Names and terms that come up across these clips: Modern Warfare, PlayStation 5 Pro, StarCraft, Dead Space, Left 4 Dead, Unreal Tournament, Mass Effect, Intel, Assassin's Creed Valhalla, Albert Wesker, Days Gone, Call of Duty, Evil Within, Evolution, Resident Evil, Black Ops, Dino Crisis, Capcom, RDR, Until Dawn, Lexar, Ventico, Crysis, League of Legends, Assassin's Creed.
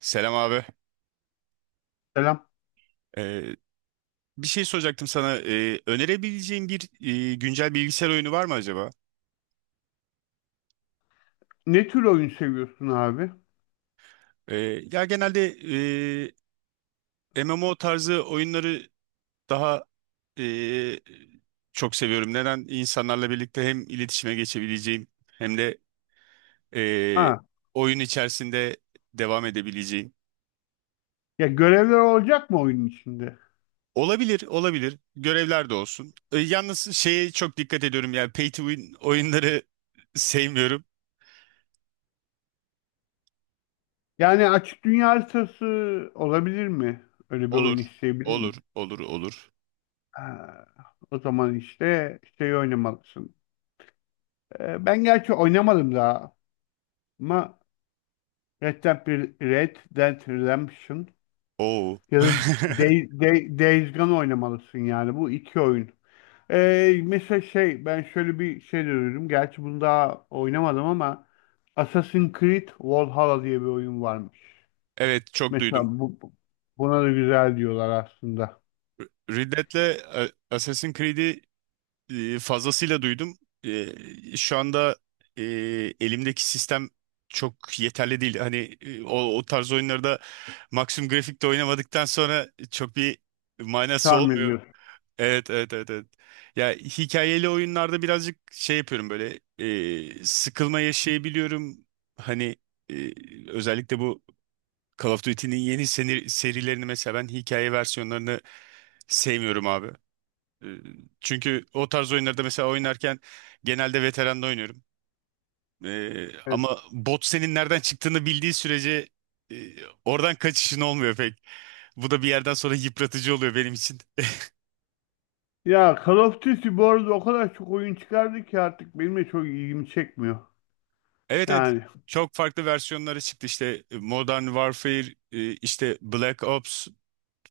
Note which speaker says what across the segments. Speaker 1: Selam abi.
Speaker 2: Selam.
Speaker 1: Ee, Bir şey soracaktım sana. Önerebileceğin bir güncel bilgisayar oyunu var mı acaba?
Speaker 2: Ne tür oyun seviyorsun abi?
Speaker 1: Ee, Ya genelde MMO tarzı oyunları daha e, çok seviyorum. Neden? İnsanlarla birlikte hem iletişime geçebileceğim hem de e,
Speaker 2: Ha,
Speaker 1: oyun içerisinde devam edebileceğim.
Speaker 2: ya görevler olacak mı oyunun içinde?
Speaker 1: Olabilir, olabilir. Görevler de olsun. Yalnız şeye çok dikkat ediyorum. Yani pay to win oyunları sevmiyorum.
Speaker 2: Yani açık dünya haritası olabilir mi? Öyle bir oyun
Speaker 1: Olur,
Speaker 2: isteyebilir mi?
Speaker 1: olur, olur, olur.
Speaker 2: Ha, o zaman işte şey oynamalısın. Ben gerçi oynamadım daha ama Red Dead, Red Dead Redemption
Speaker 1: Oo.
Speaker 2: ya da Days Gone oynamalısın yani bu iki oyun. Mesela şey ben şöyle bir şey de duydum. Gerçi bunu daha oynamadım ama Assassin's Creed Valhalla diye bir oyun varmış.
Speaker 1: Evet, çok
Speaker 2: Mesela
Speaker 1: duydum.
Speaker 2: buna da güzel diyorlar aslında.
Speaker 1: Ridlet'le Assassin's Creed'i fazlasıyla duydum. Şu anda e, elimdeki sistem çok yeterli değil. Hani o tarz oyunlarda maksimum grafikte oynamadıktan sonra çok bir manası
Speaker 2: Sarmıyor
Speaker 1: olmuyor.
Speaker 2: diyorsun.
Speaker 1: Evet, evet, evet, evet. Ya hikayeli oyunlarda birazcık şey yapıyorum, böyle sıkılma yaşayabiliyorum. Hani e, özellikle bu Call of Duty'nin yeni serilerini mesela ben hikaye versiyonlarını sevmiyorum abi. Ee, Çünkü o tarz oyunlarda mesela oynarken genelde veteranla oynuyorum.
Speaker 2: Evet.
Speaker 1: Ama bot senin nereden çıktığını bildiği sürece e, oradan kaçışın olmuyor pek. Bu da bir yerden sonra yıpratıcı oluyor benim için.
Speaker 2: Ya Call of Duty bu arada o kadar çok oyun çıkardı ki artık benim de çok ilgimi çekmiyor.
Speaker 1: Evet, evet.
Speaker 2: Yani
Speaker 1: Çok farklı versiyonları çıktı işte Modern Warfare, işte Black Ops,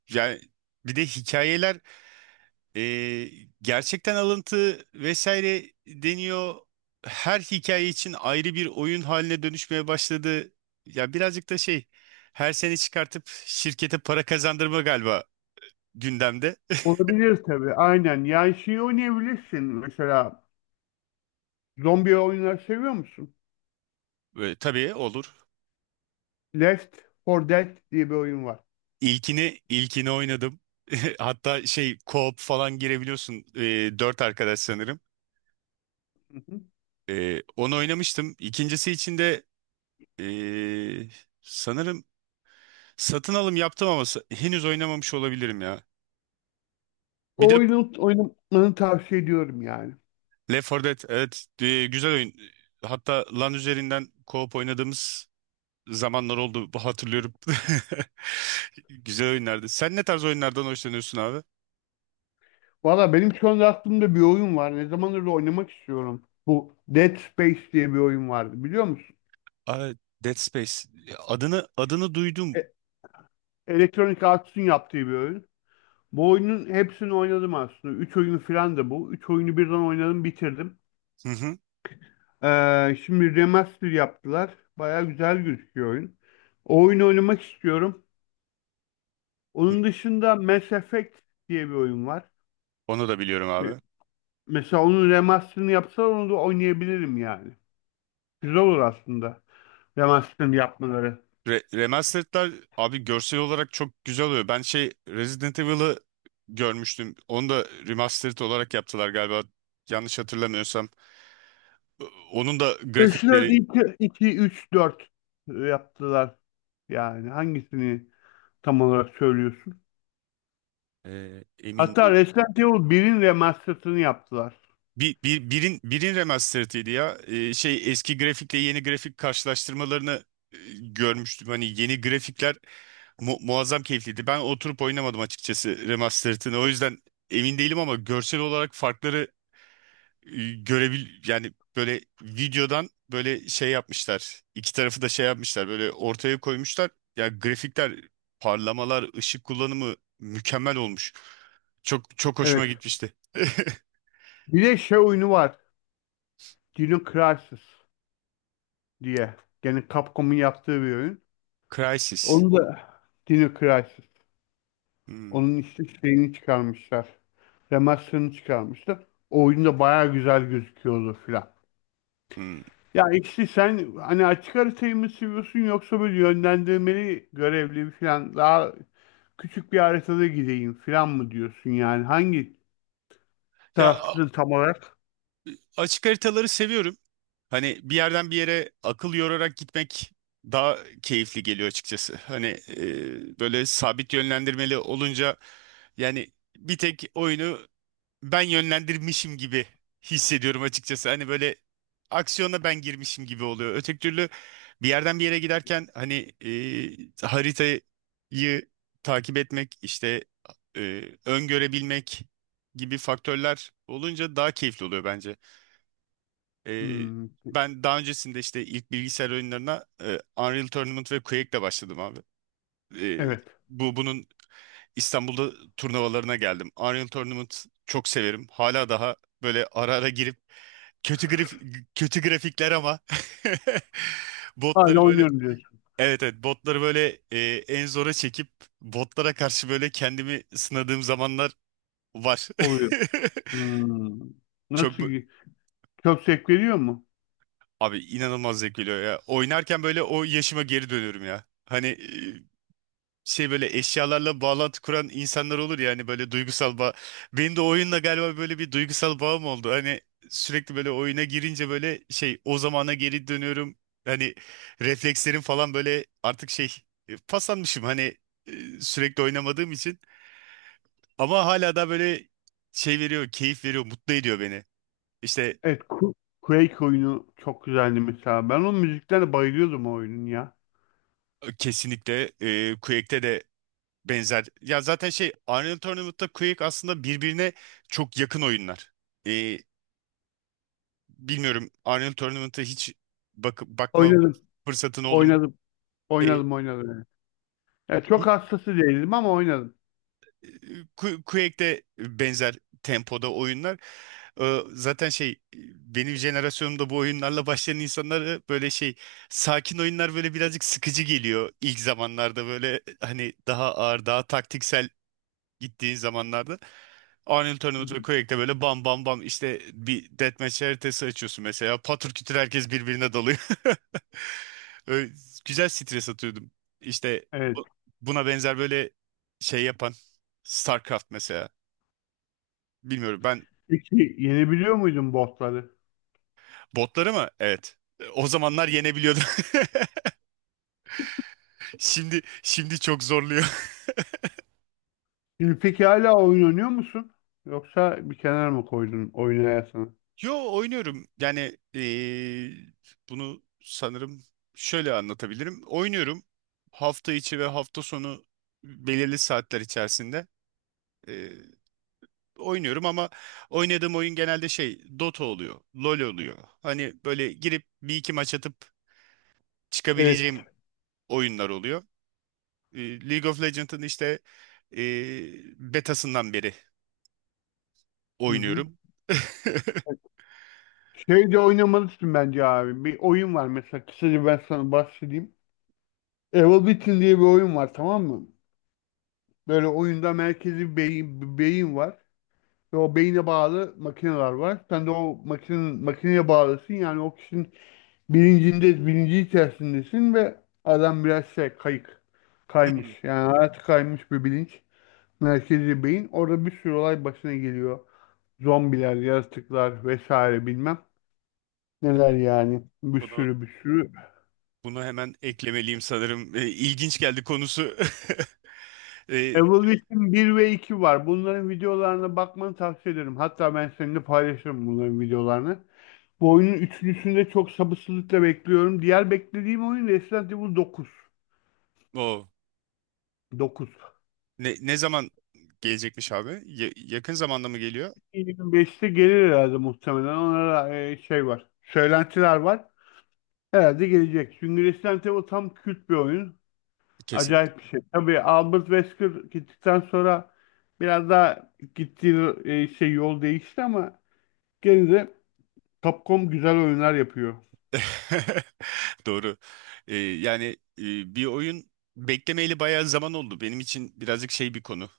Speaker 1: yani bir de hikayeler. Ee, Gerçekten alıntı vesaire deniyor. Her hikaye için ayrı bir oyun haline dönüşmeye başladı. Ya birazcık da şey, her sene çıkartıp şirkete para kazandırma galiba gündemde.
Speaker 2: olabilir tabii aynen. Yani şeyi oynayabilirsin mesela zombi oyunları seviyor musun?
Speaker 1: Tabii, olur.
Speaker 2: Left 4 Dead diye bir oyun var.
Speaker 1: İlkini oynadım. Hatta şey co-op falan girebiliyorsun. Dört arkadaş sanırım. Onu oynamıştım. İkincisi için de ee, sanırım satın alım yaptım ama henüz oynamamış olabilirim ya. Bir
Speaker 2: O
Speaker 1: de
Speaker 2: oyunu oynamanı tavsiye ediyorum yani.
Speaker 1: Left 4 Dead, evet, güzel oyun. Hatta LAN üzerinden co-op oynadığımız zamanlar oldu, bu hatırlıyorum. Güzel oyunlardı. Sen ne tarz oyunlardan hoşlanıyorsun abi?
Speaker 2: Valla benim şu anda aklımda bir oyun var. Ne zamandır da oynamak istiyorum. Bu Dead Space diye bir oyun vardı biliyor musun?
Speaker 1: Abi, Dead Space. Adını duydum.
Speaker 2: E Electronic Arts'ın yaptığı bir oyun. Bu oyunun hepsini oynadım aslında. Üç oyunu falan da bu. Üç oyunu birden oynadım bitirdim.
Speaker 1: Hı hı.
Speaker 2: Şimdi remaster yaptılar. Baya güzel gözüküyor oyun. O oyunu oynamak istiyorum. Onun dışında Mass Effect diye bir oyun var.
Speaker 1: Onu da biliyorum
Speaker 2: Me-
Speaker 1: abi.
Speaker 2: Mesela onun remasterını yapsalar onu da oynayabilirim yani. Güzel olur aslında. Hemen yapmaları.
Speaker 1: Remastered'lar abi görsel olarak çok güzel oluyor. Ben şey Resident Evil'ı görmüştüm. Onu da remastered olarak yaptılar galiba. Yanlış hatırlamıyorsam. Onun da
Speaker 2: Eşler
Speaker 1: grafikleri
Speaker 2: 2, 2, 3, 4 yaptılar. Yani hangisini tam olarak söylüyorsun?
Speaker 1: emin
Speaker 2: Hatta
Speaker 1: değil.
Speaker 2: Resident Evil 1'in remastered'ını yaptılar.
Speaker 1: Birin remastered'ıydı ya. Şey, eski grafikle yeni grafik karşılaştırmalarını görmüştüm. Hani yeni grafikler muazzam keyifliydi. Ben oturup oynamadım açıkçası remastered'ını. O yüzden emin değilim ama görsel olarak farkları görebil, yani böyle videodan böyle şey yapmışlar. İki tarafı da şey yapmışlar. Böyle ortaya koymuşlar. Ya grafikler, parlamalar, ışık kullanımı mükemmel olmuş. Çok hoşuma
Speaker 2: Evet.
Speaker 1: gitmişti.
Speaker 2: Bir de şey oyunu var. Dino Crisis diye. Yani Capcom'un yaptığı bir oyun.
Speaker 1: Crysis.
Speaker 2: Onu da Dino Crisis.
Speaker 1: Hmm,
Speaker 2: Onun işte şeyini çıkarmışlar. Remaster'ını çıkarmışlar. O oyun da bayağı güzel gözüküyordu filan.
Speaker 1: hmm.
Speaker 2: Ya ikisi sen hani açık haritayı mı seviyorsun yoksa böyle yönlendirmeli görevli falan daha küçük bir haritada gideyim falan mı diyorsun yani hangi
Speaker 1: Ya a-
Speaker 2: taraftasın tam olarak?
Speaker 1: Açık haritaları seviyorum. Hani bir yerden bir yere akıl yorarak gitmek daha keyifli geliyor açıkçası. Hani böyle sabit yönlendirmeli olunca yani bir tek oyunu ben yönlendirmişim gibi hissediyorum açıkçası. Hani böyle aksiyona ben girmişim gibi oluyor. Öteki türlü bir yerden bir yere giderken hani haritayı takip etmek işte öngörebilmek gibi faktörler olunca daha keyifli oluyor bence. E,
Speaker 2: Hmm,
Speaker 1: Ben daha öncesinde işte ilk bilgisayar oyunlarına Unreal Tournament ve Quake'le başladım abi. E,
Speaker 2: evet.
Speaker 1: bu Bunun İstanbul'da turnuvalarına geldim. Arion Tournament çok severim. Hala daha böyle ara ara girip kötü grif kötü grafikler, ama
Speaker 2: Hala
Speaker 1: botları böyle
Speaker 2: oynuyorum diyorsun.
Speaker 1: evet, evet, botları böyle en zora çekip botlara karşı böyle kendimi sınadığım zamanlar var.
Speaker 2: Oluyor. Hmm. Nasıl
Speaker 1: Çok bu-
Speaker 2: ki? Çok zevk veriyor mu?
Speaker 1: Abi, inanılmaz zevk veriyor ya. Oynarken böyle o yaşıma geri dönüyorum ya. Hani şey böyle eşyalarla bağlantı kuran insanlar olur ya, hani böyle duygusal bağ. Benim de oyunla galiba böyle bir duygusal bağım oldu. Hani sürekli böyle oyuna girince böyle şey o zamana geri dönüyorum. Hani reflekslerim falan böyle artık şey paslanmışım, hani sürekli oynamadığım için. Ama hala da böyle şey veriyor, keyif veriyor, mutlu ediyor beni. İşte
Speaker 2: Evet. Quake oyunu çok güzeldi mesela. Ben onun müziklerine bayılıyordum o oyunun ya.
Speaker 1: kesinlikle Quake'te de benzer. Ya zaten şey Unreal Tournament'ta Quake aslında birbirine çok yakın oyunlar. E, Bilmiyorum, Arnold Tournament'a hiç bakma
Speaker 2: Oynadım.
Speaker 1: fırsatın oldu mu?
Speaker 2: Oynadım.
Speaker 1: E,
Speaker 2: Oynadım. Oynadım. Evet. Ya çok
Speaker 1: hi-
Speaker 2: hastası değildim ama oynadım.
Speaker 1: Quake'de benzer tempoda oyunlar. Zaten şey benim jenerasyonumda bu oyunlarla başlayan insanlara böyle şey sakin oyunlar böyle birazcık sıkıcı geliyor ilk zamanlarda, böyle hani daha ağır daha taktiksel gittiğin zamanlarda. Arnold
Speaker 2: Hı
Speaker 1: Tournament
Speaker 2: hı.
Speaker 1: ve Quake'de böyle bam bam bam, işte bir deathmatch haritası açıyorsun mesela. Patır kütür herkes birbirine dalıyor. Öyle güzel stres atıyordum. İşte
Speaker 2: Evet.
Speaker 1: bu- buna benzer böyle şey yapan StarCraft mesela. Bilmiyorum. Ben
Speaker 2: Peki yenebiliyor muydun botları?
Speaker 1: botları mı? Evet. O zamanlar yenebiliyordum. Şimdi çok zorluyor.
Speaker 2: Şimdi peki hala oyun oynuyor musun? Yoksa bir kenara mı koydun oynayasını?
Speaker 1: Yo, oynuyorum. Yani bunu sanırım şöyle anlatabilirim. Oynuyorum, hafta içi ve hafta sonu belirli saatler içerisinde oynuyorum, ama oynadığım oyun genelde şey Dota oluyor, LoL oluyor. Hani böyle girip bir iki maç atıp
Speaker 2: Evet.
Speaker 1: çıkabileceğim oyunlar oluyor. League of Legends'ın işte e, betasından beri
Speaker 2: Hı hı.
Speaker 1: oynuyorum.
Speaker 2: Şey de oynamalısın bence abi. Bir oyun var mesela kısaca ben sana bahsedeyim. Evil Within diye bir oyun var tamam mı? Böyle oyunda merkezi bir beyin, bir beyin var. Ve o beyine bağlı makineler var. Sen de o makine, makineye bağlısın. Yani o kişinin bilincinde, bilinci içerisindesin ve adam biraz şey kayık kaymış.
Speaker 1: Hmm.
Speaker 2: Yani hayatı kaymış bir bilinç. Merkezi beyin. Orada bir sürü olay başına geliyor. Zombiler, yaratıklar vesaire bilmem. Neler yani. Bir
Speaker 1: Bunu
Speaker 2: sürü bir sürü.
Speaker 1: bunu hemen eklemeliyim sanırım. İlginç geldi konusu. E,
Speaker 2: Evolution bir ve 2 var. Bunların videolarına bakmanı tavsiye ederim. Hatta ben seninle paylaşırım bunların videolarını. Bu oyunun üçüncüsünü de çok sabırsızlıkla bekliyorum. Diğer beklediğim oyun Resident Evil dokuz
Speaker 1: o
Speaker 2: dokuz
Speaker 1: ne zaman gelecekmiş abi? Yakın zamanda mı geliyor?
Speaker 2: 25'te gelir herhalde muhtemelen. Ona şey var. Söylentiler var. Herhalde gelecek. Çünkü Resident Evil tam kült bir oyun.
Speaker 1: Kesin.
Speaker 2: Acayip bir şey. Tabii Albert Wesker gittikten sonra biraz daha gittiği şey yol değişti ama gene de Capcom güzel oyunlar yapıyor.
Speaker 1: Doğru. Yani e, bir oyun beklemeyeli bayağı zaman oldu. Benim için birazcık şey bir konu.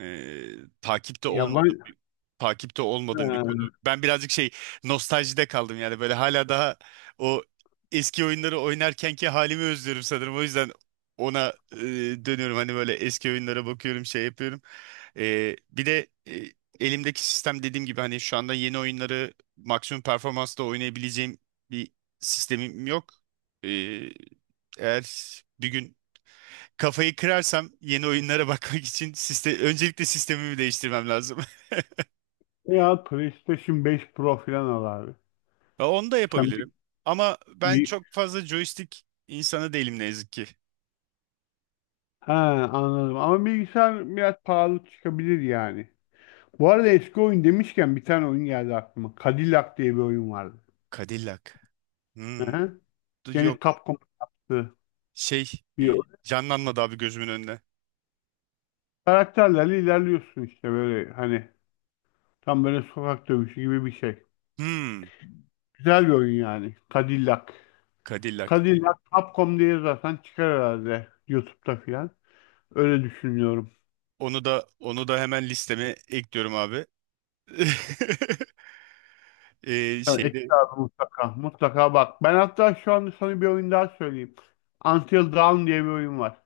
Speaker 1: Ee, takipte
Speaker 2: Yaban
Speaker 1: olmadığım bir Takipte
Speaker 2: He,
Speaker 1: olmadığım bir konu. Ben birazcık şey nostaljide kaldım, yani böyle hala daha o eski oyunları oynarkenki halimi özlüyorum sanırım. O yüzden ona dönüyorum, hani böyle eski oyunlara bakıyorum şey yapıyorum. Bir de elimdeki sistem dediğim gibi, hani şu anda yeni oyunları maksimum performansla oynayabileceğim bir sistemim yok. Ee, Eğer bir gün kafayı kırarsam yeni oyunlara bakmak için öncelikle sistemimi değiştirmem lazım.
Speaker 2: ya PlayStation 5 Pro falan al abi.
Speaker 1: Ya, onu da
Speaker 2: Sen bir,
Speaker 1: yapabilirim. Ama ben
Speaker 2: bir-
Speaker 1: çok fazla joystick insanı değilim ne yazık ki.
Speaker 2: ha, anladım. Ama bilgisayar biraz pahalı çıkabilir yani. Bu arada eski oyun demişken bir tane oyun geldi aklıma. Cadillac diye bir oyun vardı.
Speaker 1: Cadillac.
Speaker 2: Hı
Speaker 1: Hmm.
Speaker 2: hı.
Speaker 1: Dur,
Speaker 2: Gene
Speaker 1: yok.
Speaker 2: Capcom yaptı.
Speaker 1: Şey
Speaker 2: Bir
Speaker 1: e,
Speaker 2: oyun.
Speaker 1: canlanmadı abi gözümün önüne.
Speaker 2: Karakterlerle ilerliyorsun işte böyle hani tam böyle sokak dövüşü gibi bir şey.
Speaker 1: Hmm.
Speaker 2: Güzel bir oyun yani. Cadillac.
Speaker 1: Cadillac.
Speaker 2: Cadillac Capcom diye zaten çıkar herhalde YouTube'da filan. Öyle düşünüyorum.
Speaker 1: Onu da hemen listeme ekliyorum abi.
Speaker 2: Evet, Ekin
Speaker 1: Şeyde.
Speaker 2: abi mutlaka. Mutlaka bak. Ben hatta şu anda sana bir oyun daha söyleyeyim. Until Dawn diye bir oyun var.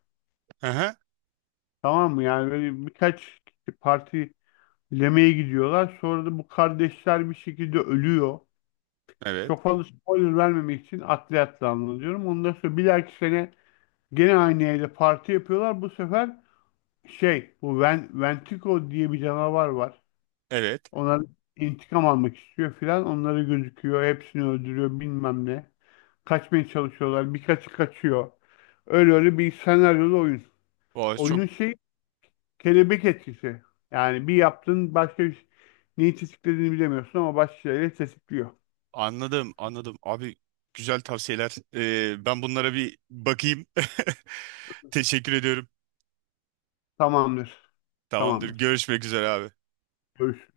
Speaker 1: Aha.
Speaker 2: Tamam mı? Yani böyle birkaç parti yemeğe gidiyorlar. Sonra da bu kardeşler bir şekilde ölüyor.
Speaker 1: Evet.
Speaker 2: Çok fazla spoiler vermemek için atlı atlı anlatıyorum. Ondan sonra bir dahaki sene gene aynı yerde parti yapıyorlar. Bu sefer şey bu Ventico diye bir canavar var.
Speaker 1: Evet.
Speaker 2: Onlar intikam almak istiyor filan. Onları gözüküyor. Hepsini öldürüyor bilmem ne. Kaçmaya çalışıyorlar. Birkaçı kaçıyor. Öyle öyle bir senaryolu oyun.
Speaker 1: Vay, çok.
Speaker 2: Oyunun şeyi kelebek etkisi. Yani bir yaptın başka bir neyi tetiklediğini bilemiyorsun ama başka şeyleri tetikliyor.
Speaker 1: Anladım, anladım. Abi, güzel tavsiyeler. Ben bunlara bir bakayım. Teşekkür ediyorum.
Speaker 2: Tamamdır.
Speaker 1: Tamamdır.
Speaker 2: Tamamdır.
Speaker 1: Görüşmek üzere abi.
Speaker 2: Görüş.